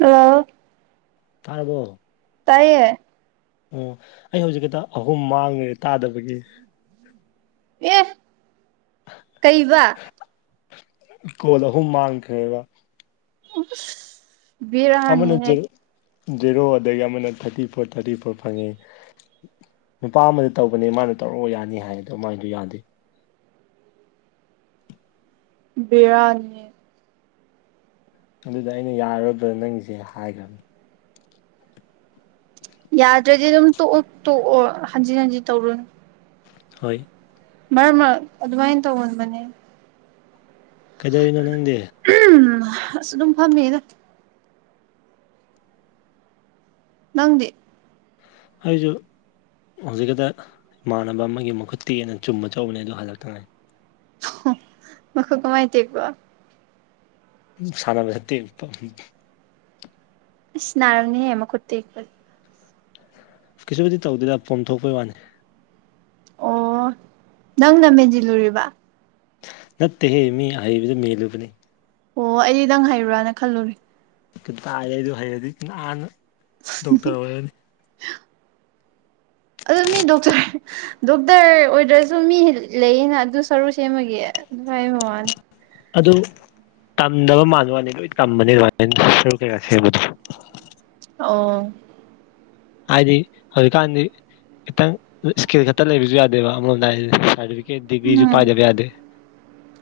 hello ꯇꯥꯔꯕꯣ ꯇꯥꯏꯌꯦ ꯑꯣ ꯑꯩ ꯍꯧꯖꯤꯛꯀꯤꯗꯣ ꯑꯍꯨꯝ ꯃꯥꯡꯒꯔꯦ ꯇꯥꯗꯕꯒꯤ ꯑꯦ ꯀꯩꯕ ꯀꯣꯜ ꯑꯍꯨꯝ ꯃꯥꯥꯡꯈ꯭ꯔꯦꯕ ꯑꯁ ꯑꯃꯅ ꯚꯦꯔꯥꯅꯤꯍꯦ ꯖꯦꯔꯣ ꯖꯦꯔꯣ ꯑꯗꯒꯤ ꯑꯃꯅ ꯊꯥꯔꯇꯤ ꯐꯣꯔ ꯊꯥꯔꯇꯤ ꯐꯣꯔ ꯐꯪꯉꯦ ꯅꯨꯄꯥ ꯑꯃꯗ ꯇꯧꯕꯅꯦ ꯃꯥꯅ ꯇꯧꯔꯛꯑꯣ ꯌꯥꯅꯤ ꯍꯥꯏꯌꯦ ꯑꯗꯣ ꯃꯥꯏꯗꯣ ꯌꯥꯗꯦ ꯕꯦꯔꯥꯅꯤꯍꯦ ꯑꯗꯨꯗ ꯑꯩꯅ ꯌꯥꯔꯔꯣꯌꯗꯔꯥ ꯅꯪꯒꯤꯁꯦ ꯍꯥꯏꯈ꯭ꯔꯕꯅꯤ ꯌꯥꯗ꯭ꯔꯗꯤ ꯑꯗꯨꯝ ꯇꯣꯛꯑꯣ ꯇꯣꯛꯑꯣ ꯍꯟꯖꯤꯟ ꯍꯟꯖꯤꯟ ꯇꯧꯔꯨꯅꯨ ꯍꯣꯏ ꯃꯔꯛ ꯃꯔꯛ ꯑꯗꯨꯃꯥꯏꯅ ꯇꯧꯒꯟꯕꯅꯦ ꯀꯩꯗꯧꯔꯤꯅꯣ ꯅꯪꯗꯤ ꯑꯁ ꯑꯗꯨꯝ ꯐꯝꯃꯤꯗ ꯅꯪꯗꯤ ꯑꯩꯖꯨ ꯍꯧꯖꯤꯛꯀꯗ ꯏꯃꯥꯟꯅꯕ ꯑꯃꯒꯤ ꯃꯈꯨꯠ ꯇꯦꯛꯑꯦꯅ ꯆꯨꯝꯕ ꯆꯧꯕꯅꯦ ꯑꯗꯨ ꯍꯜꯂꯛꯇ ꯉꯥꯏ ꯍ ꯃꯈꯨꯠ ꯀꯃꯥꯏ ꯇꯦꯛꯄ ꯁꯥꯅꯕꯗ ꯇꯦꯛꯄ ꯏꯁ ꯅꯥꯔꯝꯅꯤꯍꯦ ꯃꯈꯨꯠ ꯇꯦꯛꯄ ꯀꯩꯁꯨꯕꯨꯗꯤ ꯇꯧꯗꯦꯗ ꯄꯣꯝꯊꯣꯛꯄꯩ ꯋꯥꯅꯤ ꯑꯣ ꯅꯪꯅ ꯃꯦꯟꯁꯤꯜꯂꯨꯔꯤꯕ ꯅꯠꯇꯦꯍꯦ ꯃꯤ ꯑꯍꯩꯕꯗ ꯃꯦꯜꯂꯨꯕꯅꯤ ꯑꯣ ꯑꯩꯗꯤ ꯅꯪ ꯍꯩꯕ꯭ꯔꯥꯅ ꯈꯜꯂꯨꯔꯦ ꯀꯗꯥꯢꯗꯩ ꯑꯗꯨ ꯍꯩꯔꯗꯤ ꯅꯍꯥꯟꯅ ꯗꯣꯛꯇꯔ ꯑꯣꯏꯔꯅꯤ ꯑꯗꯨ [inaudible] ꯃꯤ ꯗꯣꯛꯇꯔ ꯗꯣꯛꯇꯔ ꯑꯣꯏꯗ꯭ꯔꯁꯨ ꯃꯤ ꯂꯩꯌꯦꯅ ꯑꯗꯨ ꯁꯔꯨ ꯁꯦꯝꯕꯒꯤ ꯑꯗꯨ ꯍꯥꯌꯕꯅꯤ ꯕꯋꯥꯅꯦ ꯑꯗꯨ ꯇꯝꯗꯕ ꯃꯥꯟꯕ꯭ꯋꯥꯅꯤ ꯂꯣꯏ ꯇꯝꯕꯅꯤ ꯑꯗꯨꯃꯥꯏꯅ ꯁꯦꯝꯕꯗꯣ ꯑꯣ ꯍꯥꯏꯗꯤ ꯍꯧꯖꯤꯀꯥꯟꯗꯤ ꯈꯤꯇꯪ ꯏꯁꯀꯤꯜ ꯈꯛꯇ ꯂꯩꯕꯁꯨ ꯌꯥꯗꯦꯕ ꯑꯃꯔꯣꯝꯗ ꯍꯥꯌꯔꯗꯤ ꯁꯔꯇꯤꯐꯤꯒꯦꯠ ꯗꯤꯒ꯭ꯔꯤꯁꯨꯨ ꯎꯝ ꯄꯥꯏꯗꯕ ꯌꯥꯗꯦ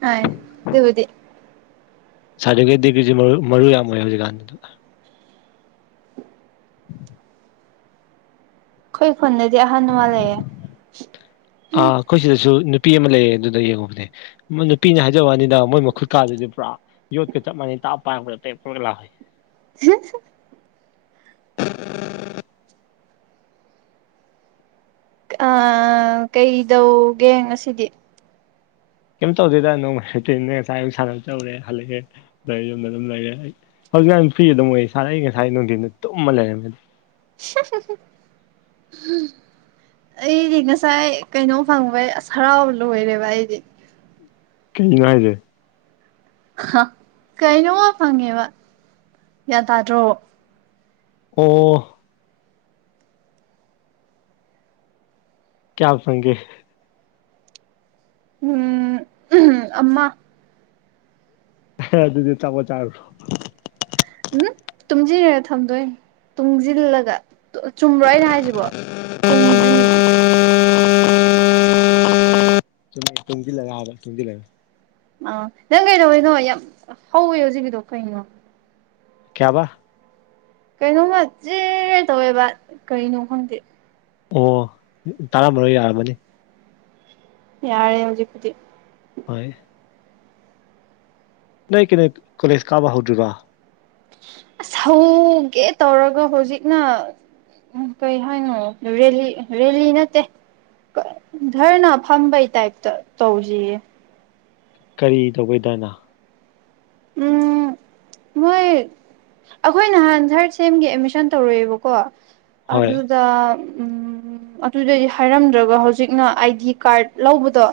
ꯍꯥꯏ ꯑꯗꯨꯕꯨꯗꯤ ꯁꯥꯔꯗꯤꯐꯤꯒꯦꯠ ꯗꯤꯒ꯭ꯔꯤꯁꯨ ꯃꯔꯨ ꯌꯥꯝ ꯑꯣꯏ ꯍꯧꯖꯤꯛꯀꯥꯟꯗꯨꯗ [unintelligible] [inaudible] ꯐꯣꯟꯅꯗꯤ ꯑꯍꯥꯟ ꯃꯥꯂꯦꯌꯦ ꯑꯩꯈꯣꯏ ꯁꯤꯗꯁꯨ ꯅꯨꯄꯤ ꯑꯃ ꯂꯩꯌꯦ ꯑꯗꯨꯗ ꯌꯦꯡꯉꯨꯕꯅꯦ ꯅꯨꯄꯤꯅꯤ ꯍꯥꯏꯖꯕꯅꯤꯗ ꯃꯣꯏ ꯃꯈꯨꯠ ꯀꯥꯗꯨꯗꯤ ꯄꯨꯔꯥ ꯌꯣꯠꯀ ꯆꯞ ꯃꯥꯟꯅꯩ ꯇꯥꯞ ꯄꯥꯏꯔꯛꯄ ꯇꯦꯛꯄꯒ ꯌꯥꯎꯏ [unintelligible] [unintelligible] ꯑ ꯀꯩꯗꯧꯒꯦ ꯉꯁꯤꯗꯤ ꯀꯩꯝ ꯇꯧꯗꯦꯗ ꯅꯣꯡ ꯁꯤꯇꯤꯟꯅꯦ ꯉꯁꯥꯏ ꯑꯌꯨꯛ ꯁꯥꯟꯅꯕ ꯆꯠꯂꯨꯔꯦ ꯍꯜꯂꯛꯑꯦ ꯑꯗꯨꯗ ꯌꯨꯝꯗ ꯑꯗꯨꯝ ꯂꯩꯔꯦ ꯑꯩ ꯍꯧꯖꯤꯛꯀꯥꯟ ꯐ꯭ꯔꯤ ꯑꯗꯨꯝ ꯑꯣꯏ ꯁꯥꯥꯟꯅ ꯑꯩ ꯉꯁꯥꯏ ꯅꯨꯡꯊꯤꯟꯗ ꯇꯨꯝꯃ ꯂꯩꯔꯝꯃꯦ ꯎꯝ [unintelligible] ꯑꯩꯗꯤ ꯉꯁꯥꯏ ꯀꯩꯅꯣ ꯐꯪꯕꯩ ꯑꯁ ꯍꯔꯥꯎꯕ ꯂꯣꯏꯔꯦꯕ ꯑꯩꯗꯤ ꯀꯩꯅꯣ ꯍꯥꯏꯁꯦ ꯍꯥ ꯀꯩꯅꯣꯝ ꯐꯪꯉꯦꯕ ꯒ꯭ꯌꯥꯟ ꯇꯥꯗ꯭ꯔꯣ ꯑꯣ ꯀꯌꯥ ꯐꯪꯒꯦ ꯎꯝ ꯑꯃ ꯍ ꯑꯗꯨꯗꯤ ꯆꯥꯄꯣꯠ ꯆꯥꯔꯨꯔꯣ ꯎꯝ ꯇꯨꯡꯁꯤꯟꯂ ꯊꯝꯗꯣꯏꯅꯦ ꯇꯨꯡꯖꯤꯜꯂꯒ ꯆꯨꯝꯕꯔꯣ ꯑꯩꯅ ꯍꯥꯏꯁꯤꯕꯣ ꯇꯨꯝꯖꯤꯟ ꯆꯨꯝꯃꯦ ꯇꯨꯡꯖꯤꯜꯂꯒ ꯍꯥꯏꯕ ꯇꯨꯡꯖꯤꯜꯂꯒ ꯑꯥ ꯅꯪ ꯀꯩꯗꯧꯕꯩꯅꯣ ꯌꯥꯝ ꯍꯧꯋꯦ ꯍꯧꯖꯤꯛꯀꯤꯗꯣ ꯀꯩꯅꯣ ꯀꯌꯥꯕ ꯀꯩꯅꯣꯝꯃ ꯆꯦ ꯍꯦ ꯇꯧꯋꯦꯕ ꯀꯩꯅꯣ ꯈꯪꯗꯦ ꯑꯣ ꯇꯥꯔꯝꯃꯔꯣꯏ ꯌꯥꯔꯝꯃꯅꯤ ꯌꯥꯔꯦ ꯍꯧꯖꯤꯛꯄꯨꯗꯤ ꯍꯣꯏ ꯅꯣꯏ ꯀꯩꯅꯣ ꯀꯣꯂꯦꯖ ꯀꯥꯕ ꯍꯧꯗ꯭ꯔꯤꯕꯥ ꯑꯁ ꯍꯧꯒꯦ ꯇꯧꯔꯒ ꯍꯧꯖꯤꯛꯅ ꯎꯝ ꯀꯩ ꯍꯥꯏꯅꯣ ꯔꯦꯂꯤ ꯔꯦꯂꯤ ꯅꯠꯇꯦ ꯙꯔꯅ ꯐꯝꯕꯩ ꯇꯥꯏꯞꯇ ꯇꯧꯔꯤꯌꯦ ꯀꯔꯤ ꯇꯧꯕꯩ ꯙꯔꯅ ꯎꯝ ꯃꯣꯏ ꯑꯩꯈꯣꯏ ꯅꯍꯥꯟ ꯊꯥꯔꯠ ꯁꯦꯝꯒꯤ ꯑꯦꯠꯃꯤꯁꯟ ꯇꯧꯔꯦꯕꯀꯣ ꯍꯣꯏ ꯑꯗꯨꯗ ꯎꯝ ꯑꯗꯨꯗꯗꯤ ꯍꯥꯏꯔꯝꯗ꯭ꯔꯒ ꯍꯧꯖꯤꯛꯅ ꯑꯥꯏ ꯗꯤ ꯀꯥꯔꯗ ꯂꯧꯕꯗꯣ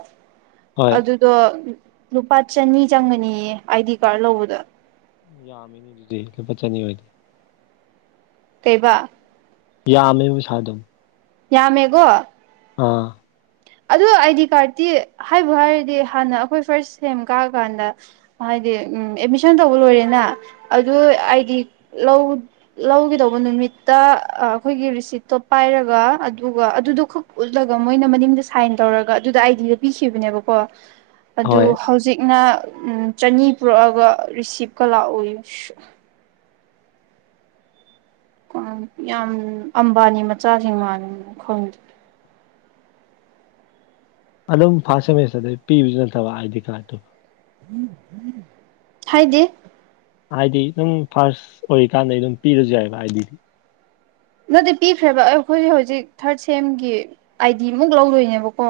ꯍꯣꯏ ꯑꯗꯨꯗꯣ ꯂꯨꯄꯥ ꯆꯅꯤ ꯆꯪꯒꯅꯤꯌꯦ ꯑꯥꯏꯗꯤ ꯀꯥꯔꯗ ꯂꯧꯕꯗ ꯌꯥꯝꯃꯤꯅꯤ ꯑꯗꯨꯗꯤ ꯂꯨꯄꯥ ꯆꯅꯤ ꯑꯣꯏꯗꯤ ꯀꯩꯕ ꯌꯥꯝꯃꯦ ꯄꯩꯁꯥꯗꯣ [unintelligible] ꯌꯥ ꯃꯦ ꯀꯣ ꯑꯥ ꯑꯗꯣ ꯑꯥꯏꯗꯤ ꯀꯥꯔꯇꯤ ꯍꯥꯏꯕꯨ ꯍꯥꯏꯔꯗꯤ ꯍꯥꯟꯅ ꯑꯩꯈꯣꯏ ꯐꯥꯔꯁ ꯁꯦꯝ ꯀꯥꯀꯥꯟꯗ ꯍꯥꯏꯗꯤ ꯍꯥꯏꯗꯤ ꯎꯝ ꯑꯦꯗꯃꯤꯁꯟ ꯇꯧꯕ ꯂꯣꯏꯔꯦꯅ ꯑꯗꯨ ꯑꯥꯏꯗꯤ ꯂꯧ ꯂꯧꯒꯗꯧꯕ ꯅꯨꯃꯤꯠ ꯃꯤꯠꯇ ꯑꯈꯣꯏꯒꯤ ꯔꯤꯁꯤꯠꯇꯣ ꯄꯥꯏꯔꯒ ꯑꯗꯨꯒ ꯑꯗꯨꯗꯣ ꯈꯛ ꯎꯠꯂꯒ ꯃꯣꯏꯅ ꯃꯅꯤꯡꯗꯣ ꯁꯥꯏꯟ ꯇꯧꯔꯒ ꯑꯗꯨꯗ ꯑꯥꯏꯗꯤꯗꯣ ꯄꯤꯈꯤꯕꯅꯦꯕꯀꯣ ꯑꯗꯨ ꯍꯣꯏ ꯍꯧꯖꯤꯛꯅ ꯎꯝ ꯆꯅꯤ ꯄꯨꯔꯛꯑꯒ ꯔꯤꯁꯤꯞꯀ ꯂꯥꯛꯑꯣꯌꯦ ꯁ꯭ꯌꯥ ꯌꯥꯝ ꯑꯝꯕꯥꯅꯤ ꯃꯆꯥꯁꯤꯡ ꯃꯥꯟꯕ꯭ꯔꯥ ꯈꯪꯗꯦ ꯑꯗꯨꯝ ꯐꯥꯔꯁ ꯁꯦꯃꯤꯁꯇꯔꯗꯩ ꯄꯤꯕꯁꯨ ꯅꯠꯇꯕ ꯑꯥꯢ ꯗꯤ ꯀꯥꯔꯠꯇꯣ ꯍꯥꯏꯗꯤ ꯍꯥꯏꯗꯤ ꯑꯗꯨꯝ ꯐꯥꯔꯁ ꯑꯣꯏꯔꯤꯀꯥꯟꯗꯩ ꯑꯗꯨꯝ ꯄꯤꯔꯁꯨ ꯌꯥꯏꯌꯦꯕ ꯑꯥꯏꯗꯤ ꯗꯤ ꯅꯠꯇꯦ ꯄꯤꯈ꯭ꯔꯦꯕ ꯑꯩꯈꯣꯏꯒꯤ ꯍꯧꯖꯤꯛ ꯊꯥꯔꯠ ꯁꯦꯝꯒꯤ ꯑꯥꯏꯗꯤ ꯃꯨꯛ ꯂꯧꯗꯣꯏꯅꯦꯕꯀꯣ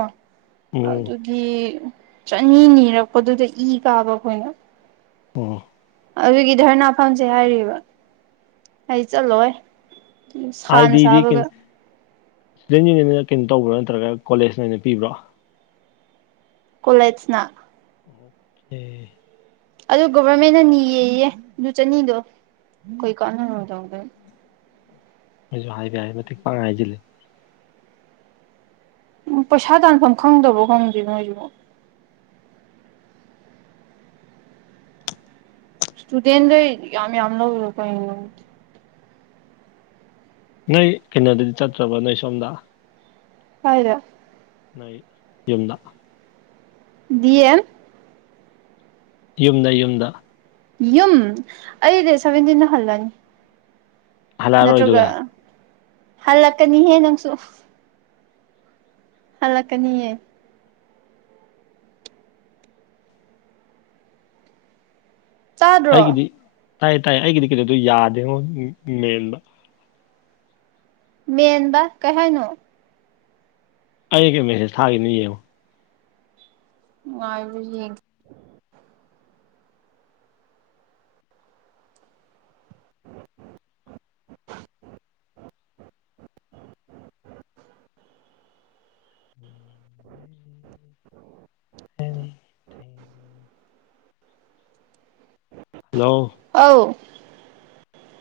ꯎꯝ ꯑꯗꯨꯒꯤ ꯆꯅꯤ ꯅꯤꯔꯛꯄꯗꯨꯗ ꯏ ꯀꯥꯕ ꯑꯩꯈꯣꯏꯅ ꯑꯣ ꯑꯗꯨꯒꯤ ꯙꯔꯅꯥꯐꯝꯁꯦ ꯍꯥꯏꯔꯤꯕ ꯑꯩ ꯆꯠꯂꯣꯏ ꯑꯥꯏ ꯁꯥꯅ ꯗꯤꯗꯤ ꯁꯥꯕꯒ ꯏꯁꯇꯨꯗꯦꯟ ꯌꯨꯅꯤꯌꯟꯅ ꯀꯩꯅꯣ ꯇꯧꯕ꯭ꯔꯥ ꯅꯠꯇ꯭ꯔꯒ ꯀꯣꯂꯦꯖꯅ ꯑꯣꯏꯅ ꯄꯤꯕ꯭ꯔꯣ ꯀꯣꯂꯦꯖꯅ ꯑꯣꯀꯦ ꯑꯗꯨ ꯒꯣꯚꯔꯃꯦꯟꯅ ꯅꯤꯌꯦꯌꯦ ꯗꯨ ꯆꯅꯤꯗꯣ ꯀꯩ ꯀꯥꯟꯅꯔꯣꯢꯗꯧꯗ ꯃꯣꯢꯁꯨ ꯍꯥꯏꯕ ꯌꯥꯢ ꯃꯇꯤꯛ ꯄꯪꯍꯥꯢ ꯍꯥꯢꯖꯤꯜꯂꯦ ꯎꯝ ꯄꯩꯁꯥ ꯇꯥꯥꯟꯐꯝ ꯈꯪꯗꯕꯣ ꯈꯪꯗꯦ ꯃꯣꯏꯁꯤꯕꯨ ꯏꯁꯇꯨꯗꯦꯟꯗꯩ ꯌꯥꯝ ꯌꯥꯝ ꯂꯧꯔꯤꯔ ꯀꯩꯅꯣ ꯈꯪꯗꯦ ꯅꯣꯏ ꯀꯩꯅꯣꯗꯗꯤ ꯆꯠꯇ꯭ꯔꯕ ꯅꯣꯏ ꯁꯣꯝꯗ ꯀꯥꯢꯗ ꯅꯣꯏ ꯌꯨꯝꯗ ꯗꯤꯑꯦꯝ ꯌꯨꯝꯗ ꯌꯨꯝꯗ ꯌꯨꯝ ꯑꯩ ꯗꯦꯠ ꯁꯚꯦꯟꯇꯤꯟꯗ ꯍꯜꯂꯅꯤ ꯅꯠꯇ꯭ꯔꯒ ꯍꯜꯂꯛꯑꯔꯣꯏꯗꯨꯒ ꯍꯜꯂꯛꯀꯅꯤꯍꯦ ꯅꯪꯁꯨ ꯍꯜꯂꯛꯀꯅꯤꯌꯦ ꯇꯥꯗ꯭ꯔꯣ ꯇꯥꯏ ꯇꯥꯏ ꯑꯩꯒꯤꯗꯤ ꯀꯩꯅꯣꯗꯣ ꯌꯥꯗꯦꯉꯣ ꯃꯦꯟꯕꯥ ꯃꯦꯟꯕ ꯀꯩ ꯍꯥꯏꯅꯣ ꯑꯩꯒꯤ ꯃꯦꯁꯦꯁ ꯊꯥꯈꯤꯕꯅꯦ ꯌꯦꯡꯉꯣ ꯉꯥꯢꯌꯣ ꯌꯦꯡꯒꯦ [inaudible] ꯍꯂꯣ ꯑꯧ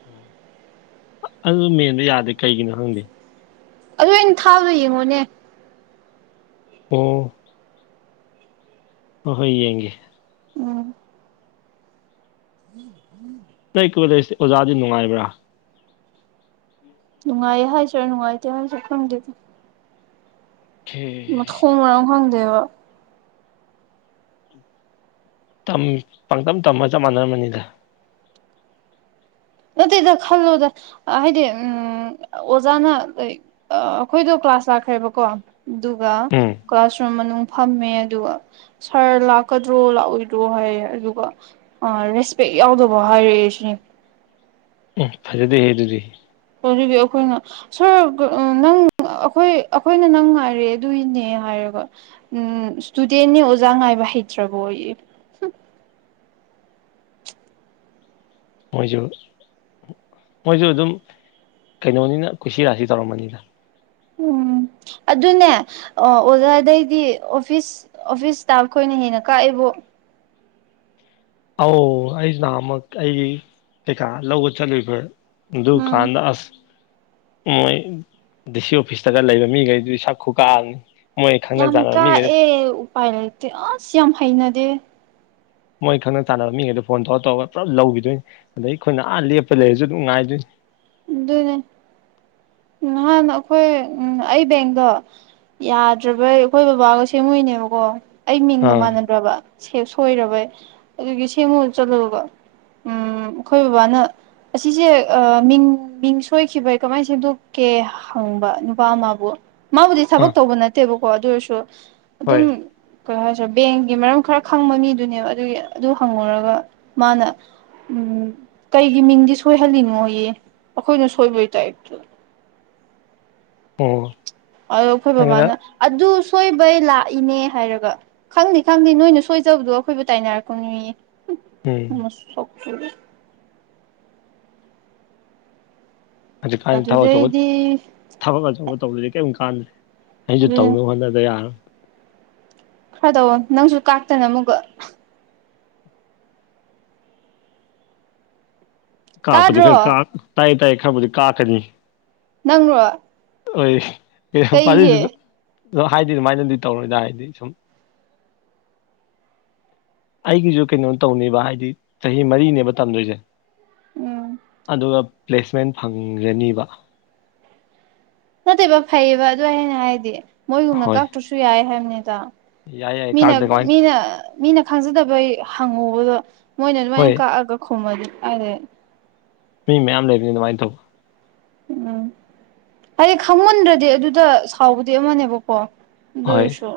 ꯑꯣ ꯑꯗꯨꯗꯣ ꯃꯦꯟꯕ ꯌꯥꯗꯦ ꯀꯩꯒꯤꯅꯣ ꯈꯪꯗꯦ ꯑꯗꯨ ꯑꯩꯅ ꯊꯥꯕꯗꯣ ꯌꯦꯡꯉꯨꯅꯦ ꯑꯣ ꯍꯣꯢ ꯍꯣꯏ ꯌꯦꯡꯒꯦ ꯎꯝ ꯅꯣꯢ ꯀꯣꯂꯦꯖ ꯑꯣꯖꯥꯗꯤ ꯅꯨꯡꯉꯥꯏꯕ꯭ꯔꯥ ꯅꯨꯡꯉꯥꯏꯌꯦ ꯍꯥꯏꯁꯤꯔꯥ ꯅꯨꯡꯉꯥꯏꯇꯦ ꯍꯥꯏꯁꯤꯔꯥ ꯈꯪꯗꯦꯗ ꯈꯦ ꯃꯊꯣꯡ ꯃꯔꯝ ꯈꯪꯗꯦꯕ ꯇꯝ ꯄꯪꯇꯝ ꯇꯝꯃ ꯆꯞ ꯃꯥꯟꯅꯔꯝꯃꯅꯤꯗ ꯅꯠꯇꯦꯗ ꯈꯜꯂꯣꯗ ꯍꯥꯏꯗꯤ ꯎꯝ ꯑꯣꯖꯥꯅ ꯂꯥꯢꯛ ꯑꯩꯈꯣꯏꯗꯣ ꯀ꯭ꯂꯥꯁ ꯂꯥꯛꯈ꯭ꯔꯦꯕꯀꯣ ꯑꯗꯨꯒ ꯎꯝ ꯀ꯭ꯂꯥꯁꯔꯨꯝ ꯃꯅꯨꯡ ꯐꯝꯃꯦ ꯑꯗꯨꯒ ꯁꯥꯔ ꯂꯥꯛ ꯂꯥꯛꯀꯗ꯭ꯔꯣ ꯂꯥꯛꯑꯣꯏꯗ꯭ꯔꯣ ꯍꯥꯏꯔꯦ ꯑꯗꯨꯒ ꯑꯥ ꯔꯦꯁꯄꯦꯛ ꯌꯥꯎꯗꯕ ꯍꯥꯏꯔꯛꯑꯦ ꯁꯤꯅꯤ ꯎꯝ ꯐꯖꯗꯦ ꯍꯦ ꯑꯗꯨꯗꯤ ꯑꯗꯨꯕꯤ ꯑꯩꯈꯣꯏꯅ ꯁꯥꯔ ꯅꯪ ꯑꯩꯈꯣꯏ ꯑꯩꯈꯣꯏꯅ ꯅꯪ ꯉꯥꯏꯔꯦ ꯑꯗꯨꯏꯅꯦ ꯍꯥꯏꯔꯦꯒ ꯎꯝ ꯏꯁꯇꯨꯗꯦꯟꯅꯦ ꯑꯣꯖꯥ ꯉꯥꯏꯕ ꯍꯥꯏ ꯍꯩꯇ꯭ꯔꯕꯣꯌꯦ ꯍꯪ [inaudible] ꯃꯣꯏꯁꯨ ꯃꯣꯏꯁꯨ ꯑꯗꯨꯝ ꯀꯩꯅꯣꯅꯤꯅ ꯀꯨꯁꯤꯔꯥꯁꯤ ꯇꯧꯔꯝꯒꯅꯤꯗ ꯎꯝ ꯑꯗꯨꯅꯦ ꯑꯣꯖꯥꯗꯩꯗꯤ ꯑꯣꯐꯤꯁ ꯑꯣꯐꯤꯁ ꯏꯁꯇꯥꯐ ꯈꯣꯏꯅꯤ ꯍꯦꯟꯅ ꯀꯥꯛꯏꯕꯣ ꯑꯧ ꯑꯩꯖꯨ ꯅꯍꯥꯟ ꯃꯨꯛ ꯑꯩ ꯀꯩꯀꯥ ꯂꯧꯕ ꯆꯠꯂꯨꯏꯕ ꯗꯨ ꯎꯝ ꯀꯥꯟꯗꯥ ꯑꯁ ꯃꯣꯏ ꯗꯤ ꯁꯤ ꯑꯣꯐꯤꯁꯇꯒ ꯂꯩꯕ ꯃꯤꯈꯩꯗꯨꯗꯤ ꯁꯛ ꯈꯨꯀꯥꯛꯑꯝꯅꯤ ꯌꯥꯝ ꯀꯥꯛ ꯑꯦ ꯎꯄꯥꯏ ꯂꯩꯇꯦ ꯑꯁ ꯌꯥꯝ ꯍꯩꯅꯗꯦ ꯃꯣꯏ ꯈꯪꯅ ꯆꯥꯟꯅꯕ ꯃꯤꯉꯩꯗ ꯐꯣꯟ ꯇꯧꯔ ꯇꯧꯔꯒ ꯄꯨꯂꯞ ꯂꯧꯒꯤꯗꯣꯏꯅꯤ ꯑꯗꯩ ꯈꯣꯏꯅ ꯑꯥ ꯂꯦꯞꯄ ꯂꯩꯔꯁꯨ ꯑꯗꯨꯝ ꯉꯥꯏꯗꯣꯏꯅꯤ ꯑꯗꯨꯅꯦ ꯅꯍꯥꯟ ꯑꯩꯈꯣꯏ ꯎꯝ ꯑꯩ ꯕꯦꯡꯗꯣ ꯌꯥꯗ꯭ꯔꯕꯩ ꯑꯩꯈꯣꯏ ꯕꯕꯥꯒ ꯁꯦꯝꯃꯨꯏꯅꯦꯕꯀꯣ ꯑꯩ ꯃꯤꯡꯒ ꯑꯥ ꯃꯥꯟꯅꯗ꯭ꯔꯕ ꯁꯦꯞ ꯁꯣꯏꯔꯕꯩ ꯑꯗꯨꯒꯤ ꯁꯦꯝꯃꯨ ꯆꯠꯂꯨꯕꯀꯣ ꯎꯝ ꯑꯩꯈꯣꯏ ꯕꯕꯥꯅ ꯑꯁꯤꯁꯦ ꯑ ꯃꯤꯡ ꯃꯤꯡ ꯁꯣꯏꯈꯤꯕꯩ ꯀꯃꯥꯏ ꯁꯦꯝꯗꯣꯛꯀꯦ ꯍꯪꯕ ꯅꯨꯄꯥ ꯑꯃꯕꯨ ꯃꯥꯕꯨꯗꯤ ꯑꯥ ꯊꯕꯛ ꯇꯧꯕ ꯅꯠꯇꯦꯕꯀꯣ ꯑꯗꯨ ꯑꯣꯏꯔꯁꯨ ꯍꯣꯏ ꯑꯗꯨꯝ ꯀꯩ ꯍꯥꯏꯁꯤꯔ ꯕꯦꯡꯒꯤ ꯃꯔꯝ ꯈꯔ ꯈꯪꯕ ꯃꯤꯗꯨꯅꯦꯕ ꯑꯗꯨꯒꯤ ꯑꯗꯨ ꯍꯪꯉꯨꯔꯒ ꯃꯥꯅ ꯎꯝ ꯀꯩꯒꯤ ꯃꯤꯡꯗꯤ ꯁꯣꯏꯍꯜꯂꯤꯅꯣ ꯌꯦ ꯑꯈꯣꯏꯅ ꯁꯣꯏꯕꯩ ꯇꯥꯏꯄꯇ ꯑꯣ ꯑꯗ ꯑꯩꯈꯣꯏ ꯈꯪꯉꯦꯗ ꯕꯕꯥꯅ ꯑꯗꯨ ꯁꯣꯏꯕꯩ ꯂꯥꯛꯏꯅꯦ ꯍꯥꯏꯔꯒ ꯈꯪꯗꯦ ꯈꯪꯗꯦ ꯅꯣꯏꯅ ꯁꯣꯏꯖꯕꯗꯣ ꯑꯩꯈꯣꯏꯕꯨ ꯇꯥꯏꯅꯔꯛꯀꯅꯣꯌꯦ ꯎꯝ ꯃꯁꯛꯁꯤꯒ ꯍꯧꯖꯤꯛꯀꯥꯟ ꯊꯕꯛ ꯑꯆꯧꯕ ꯑꯗꯨꯗꯩꯗꯤ ꯊꯕꯛ ꯑꯆꯧꯕ ꯇꯧꯗ꯭ꯔꯗꯤ ꯀꯦꯝ ꯀꯥꯟꯗ꯭ꯔꯦ ꯑꯩꯁꯨ ꯇꯧꯅꯕ ꯍꯣꯠꯅꯗ ꯌꯥꯔꯣꯏ ꯈꯔ ꯇꯧꯑꯣ ꯅꯪꯁꯨ ꯀꯥꯛꯇꯅ ꯑꯃꯨꯛꯀ ꯀꯥꯛꯄꯗꯤ ꯈꯔ ꯇꯥꯗ꯭ꯔꯣ ꯀꯥꯛ ꯇꯥꯏ ꯇꯥꯏ ꯈꯔꯕꯨꯗꯤ ꯀꯥꯛꯀꯅꯤ ꯅꯪꯔꯣ ꯑꯣꯏ [unintelligible] ꯀꯩꯒꯤ ꯑ ꯍꯥꯏꯗꯤ ꯑꯗꯨꯃꯥꯏꯅꯗꯤ ꯇꯧꯔꯣꯏꯗꯥ ꯍꯥꯏꯗꯤ ꯁꯨꯝ ꯑꯩꯒꯤꯁꯨ ꯀꯩꯅꯣ ꯇꯧꯅꯦꯕ ꯍꯥꯏꯗꯤ ꯆꯍꯤ ꯃꯔꯤꯅꯦꯕ ꯇꯝꯗꯣꯏꯁꯦ ꯎꯝ ꯑꯗꯨꯒ ꯄ꯭ꯂꯦꯁꯃꯦꯟ ꯐꯪꯒꯅꯤꯕ ꯅꯠꯇꯦꯕ ꯐꯩꯌꯦꯕ ꯑꯗꯨ ꯑꯩꯅ ꯍꯥꯏꯗꯤ ꯃꯣꯏꯒꯨꯝꯅ ꯍꯣꯏ ꯀꯥꯛꯇ꯭ꯔꯁꯨ ꯌꯥꯏ ꯍꯥꯏꯝꯅꯤꯗ ꯌꯥꯏ ꯌꯥꯏ ꯃꯤꯅ ꯀꯥꯛꯇ ꯀꯃꯥꯏꯅ ꯃꯤꯅ ꯃꯤꯅ ꯈꯪꯖꯗꯕꯩ ꯍꯪꯉꯨꯕꯗꯣ ꯃꯣꯏꯅ ꯑꯗꯨꯃꯥꯏꯅ ꯍꯣꯏ ꯀꯥꯛꯑꯒ ꯈꯨꯝꯃꯗꯤ ꯀꯥꯏꯗꯩ ꯃꯤ ꯃꯌꯥꯝ ꯂꯩꯕꯅꯤ ꯑꯗꯨꯃꯥꯏ ꯇꯧꯕ ꯎꯝ ꯍꯥꯏꯗꯤ ꯈꯪꯃꯟꯗ꯭ꯔꯗꯤ ꯑꯗꯨꯗ ꯁꯥꯎꯕꯗꯤ ꯑꯃꯅꯦꯕꯀꯣ ꯍꯣꯏ ꯗꯨꯑꯣꯏꯁꯨ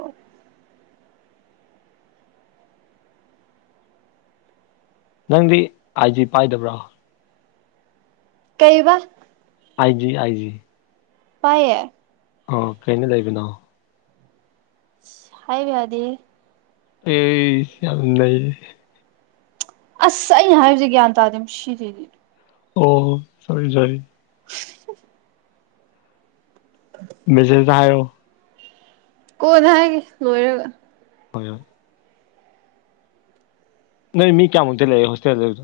ꯅꯪꯗꯤ ꯑꯥꯏꯖꯤ ꯄꯥꯏꯗꯕ꯭ꯔꯣ ꯀꯩꯕ ꯑꯥꯏꯖꯤ ꯑꯥꯏꯖꯤ ꯄꯥꯏꯌꯦ ꯑ ꯀꯩꯅ ꯂꯩꯕꯅꯣ ꯍꯥꯏꯕ ꯌꯥꯗꯦꯍꯦ ꯑꯩꯁ ꯌꯥꯝ ꯅꯩꯍꯦ ꯑꯁ ꯑꯩꯅ ꯍꯥꯏꯕꯁꯦ ꯒ꯭ꯌꯥꯟ ꯇꯥꯗꯦ ꯃꯁꯤꯗꯤ ꯑꯣ ꯁꯣꯔꯤ ꯁꯣꯔꯤ ꯃꯦꯁꯦꯁꯗ ꯍꯥꯥꯏꯌꯣ ꯀꯣꯟꯅ ꯍꯥꯏꯒꯦ ꯂꯣꯏꯔꯒ ꯍꯣꯏ ꯍꯣꯏ ꯅꯣꯏ ꯃꯤ ꯀꯌꯥ ꯃꯨꯛꯇꯤ ꯂꯩ ꯍꯣꯁꯇꯦꯜ ꯂꯩꯗꯣ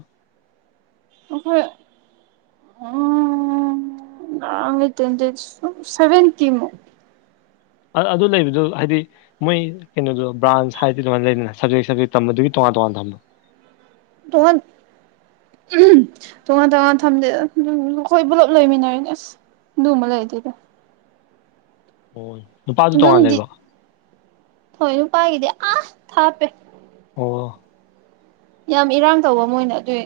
[unintelligible] [unintelligible] ꯁꯕꯦꯟꯇꯤꯃꯨꯛ ꯑꯥ ꯑꯗꯨ ꯂꯩꯕꯗꯨ ꯍꯥꯏꯗꯤ ꯃꯣꯏ ꯀꯩꯅꯣꯗꯣ ꯕ꯭ꯔꯥꯟꯁ ꯍꯥꯏꯗꯤ [unintelligible] ꯂꯩꯗꯅ ꯁ꯭ꯕꯖꯦꯛ ꯁ꯭ꯕꯖꯦꯛ ꯇꯝꯕꯗꯨꯒꯤ ꯇꯣ ꯇꯣꯉꯥꯟ ꯇꯣꯉꯥꯟ ꯊꯝꯕ꯭ꯔꯣ [unintelligible] ꯍꯝꯕꯇꯣꯉꯥꯟ ꯇꯣꯉꯥꯟ ꯊꯝꯗꯦꯗ ꯑꯈꯣꯏ ꯄꯨꯂꯞ ꯂꯩꯃꯤꯟꯅꯔꯤ ꯑ꯭ꯁ ꯑꯗꯨꯝꯕ ꯂꯩꯇꯦꯗ ꯅꯨꯄꯥꯖꯨ ꯇꯣꯡꯉꯥꯟ ꯑꯗꯨꯝꯗꯤ ꯂꯩꯕ꯭ꯔꯣ ꯍꯣꯏ ꯅꯨꯄꯥꯒꯤꯗꯤ ꯑꯥ ꯊꯥꯞꯄꯦ [unintelligible] ꯌꯥꯝ ꯏꯔꯥꯡ ꯇꯧꯕ ꯃꯣꯏꯅ ꯑꯗꯨꯏ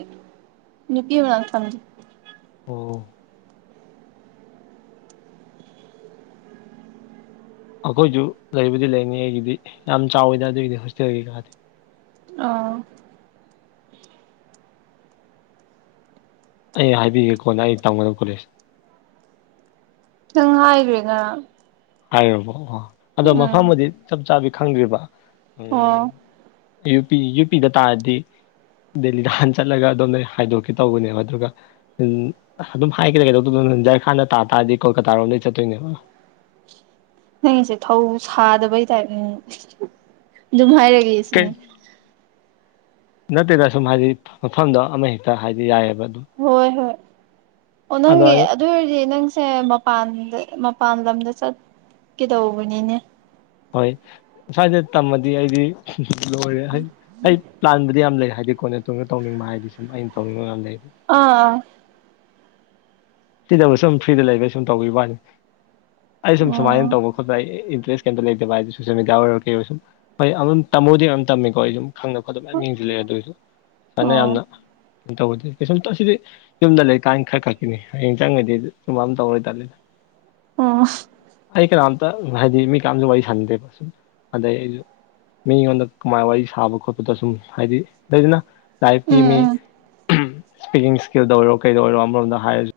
ꯅꯨꯄꯤ ꯃꯅꯥꯛ ꯊꯝꯗꯦ ꯑꯣ ꯑꯈꯣꯏꯖꯨ ꯂꯩꯕꯨꯗꯤ ꯂꯩꯅꯤ ꯑꯩꯒꯤꯗꯤ ꯌꯥꯝ ꯆꯥꯎꯋꯤꯗ ꯑꯗꯨꯏꯗꯤ ꯍꯣꯁꯇꯦꯜ ꯀꯩꯀꯥꯗꯤ ꯑꯥ ꯑꯩ ꯍꯥꯏꯕꯤꯒꯦ ꯀꯣꯟꯅ ꯑꯩ ꯇꯝꯒꯗ꯭ꯕ ꯀꯣꯂꯦꯖ ꯅꯪ ꯍꯥꯏꯒ꯭ꯔꯦ ꯉꯔꯥꯡ ꯍꯥꯏꯒ꯭ꯔꯕꯣ ꯑꯣ ꯑꯗꯣ ꯎꯝ ꯃꯐꯝꯕꯨꯗꯤ ꯆꯞ ꯆꯥꯕꯤ ꯈꯪꯗ꯭ꯔꯤꯕ ꯎꯝ ꯑꯣ ꯌꯨ ꯄꯤ ꯌꯨ ꯄꯤꯗ ꯇꯥꯔꯗꯤ ꯗꯦꯜꯂꯤꯗ ꯍꯥꯟꯅ ꯆꯠꯂꯒ ꯑꯗꯣꯝꯗꯩ ꯍꯥꯏꯗꯣꯛꯀꯦ ꯇꯧꯕꯅꯦꯕ ꯑꯗꯨꯒ ꯎꯝ ꯑꯗꯨꯝ ꯍꯥꯏꯒꯦꯗ ꯀꯩꯗꯧ ꯎꯝ ꯖ꯭ꯔꯈꯥꯟꯗ ꯇꯥ ꯇꯥꯔꯗꯤ ꯀꯣꯜꯀꯇꯥꯔꯣꯝꯗꯩ ꯆꯠꯇꯣꯏꯅꯦꯕ ꯅꯪꯁꯦ ꯊꯧ ꯁꯥꯗꯕꯩ ꯇꯥꯏꯞꯅꯤꯅꯦ ꯗꯨꯝ ꯍꯥꯏꯔꯒꯦ ꯀꯩ ꯁꯤꯅꯦ ꯅꯠꯇꯦꯗ ꯁꯨꯝ ꯍꯥꯏꯗꯤ ꯃꯐꯝꯗꯣ ꯑꯃꯍꯦꯛꯇ ꯍꯥꯏꯗꯤ ꯌꯥꯏꯑꯦ ꯍꯣꯏ ꯍꯣꯏ ꯑꯣ ꯑꯗꯣ ꯅꯪꯒꯤ ꯑꯗꯨꯏ ꯑꯣꯏꯔꯗꯤ ꯅꯪꯁꯦ ꯃꯄꯥꯟꯗ ꯃꯄꯥꯟ ꯂꯝꯗ ꯆꯠꯀꯦꯗꯧꯕꯅꯤꯅꯦ ꯍꯣꯏ ꯑꯁ꯭ꯋꯥꯏꯗ ꯇꯝꯃꯗꯤ ꯑꯩꯗꯤ ꯂꯣꯏꯔꯦ ꯍꯩ ꯑꯩ ꯄ꯭ꯂꯥꯟꯕꯨꯗꯤ ꯌꯥꯝ ꯂꯩ ꯍꯥꯏꯗꯤ ꯀꯣꯟꯅ ꯇꯨꯡꯗ ꯇꯧꯅꯤꯡꯕ ꯍꯥꯏꯗꯤ ꯁꯨꯝ ꯑꯩꯅ ꯇꯧꯅꯤꯡꯕ ꯌꯥꯝ ꯂꯩ ꯑꯥ ꯁꯤꯗꯕꯨ ꯁꯨꯝ ꯐ꯭ꯔꯤꯗ ꯂꯩꯕ ꯁꯨꯝ ꯇꯧꯕꯤꯕ꯭ꯋꯥꯅꯤ ꯑꯩ ꯁꯨꯝ ꯑꯥ ꯁꯨꯃꯥꯏꯅ ꯇꯧꯕ ꯈꯣꯠꯄ ꯑꯩ ꯑꯩ [unintelligible] ꯂꯩꯇꯕ ꯍꯥꯏꯗꯤ ꯁꯣꯁꯦꯜ ꯃꯤꯗꯤꯌꯥ ꯑꯣꯏꯔꯣ ꯀꯩ ꯑꯣꯏ ꯁꯨꯝ ꯍꯣꯏ ꯑꯗꯨꯝ ꯇꯝꯕꯨꯗꯤ ꯑꯗꯨꯝ ꯇꯝꯃꯤꯀꯣ ꯑꯩ ꯁꯨꯝ ꯈꯪꯗꯕ ꯈꯣꯠꯇꯕ ꯑꯣ ꯃꯌꯥꯝ ꯌꯦꯡꯖꯤꯜꯂꯦ ꯑꯗꯨꯑꯣꯢꯁꯨ ꯁꯨꯃꯥꯏꯅ ꯑꯣ ꯌꯥꯝꯅ ꯇꯧꯕꯗꯤ ꯀꯩꯁꯨꯝꯇ ꯁꯤꯗꯤ ꯌꯨꯝꯗ ꯂꯩꯀꯥꯟ ꯈꯔ ꯈꯛꯀꯤꯅꯦ ꯍꯌꯦꯡ ꯆꯪꯒ꯭ꯔꯗꯤ ꯁꯨꯝꯕ ꯑꯝ ꯇꯧꯔꯣꯏ ꯇꯜꯂꯤꯗ ꯑꯁ ꯑꯩ ꯀꯅꯥꯝꯇ ꯍꯥꯏꯗꯤ ꯃꯤ ꯀꯅꯥꯝꯁꯨ ꯋꯥꯔꯤ ꯁꯥꯟꯗꯦꯕ ꯁꯨꯝ ꯑꯗꯩ ꯑꯩꯖꯨ ꯃꯤꯉꯣꯟꯗ ꯀꯃꯥꯏ ꯋꯥꯔꯤ ꯁꯥꯕ ꯈꯣꯠꯄꯗꯣ ꯁꯨꯝ ꯍꯥꯏꯗꯤ ꯂꯩꯗꯅ ꯂꯥꯏꯐꯀꯤ ꯎꯝ ꯃꯤ ꯎꯝ ꯏ꯭ꯁꯄꯤꯀꯤꯡ ꯁ꯭ꯀꯤꯜꯗ ꯑꯣꯏꯔꯣ ꯀꯩꯗ ꯑꯣꯏꯔꯣ ꯑꯃꯔꯣꯝꯗ ꯍꯥꯏꯔꯁꯨ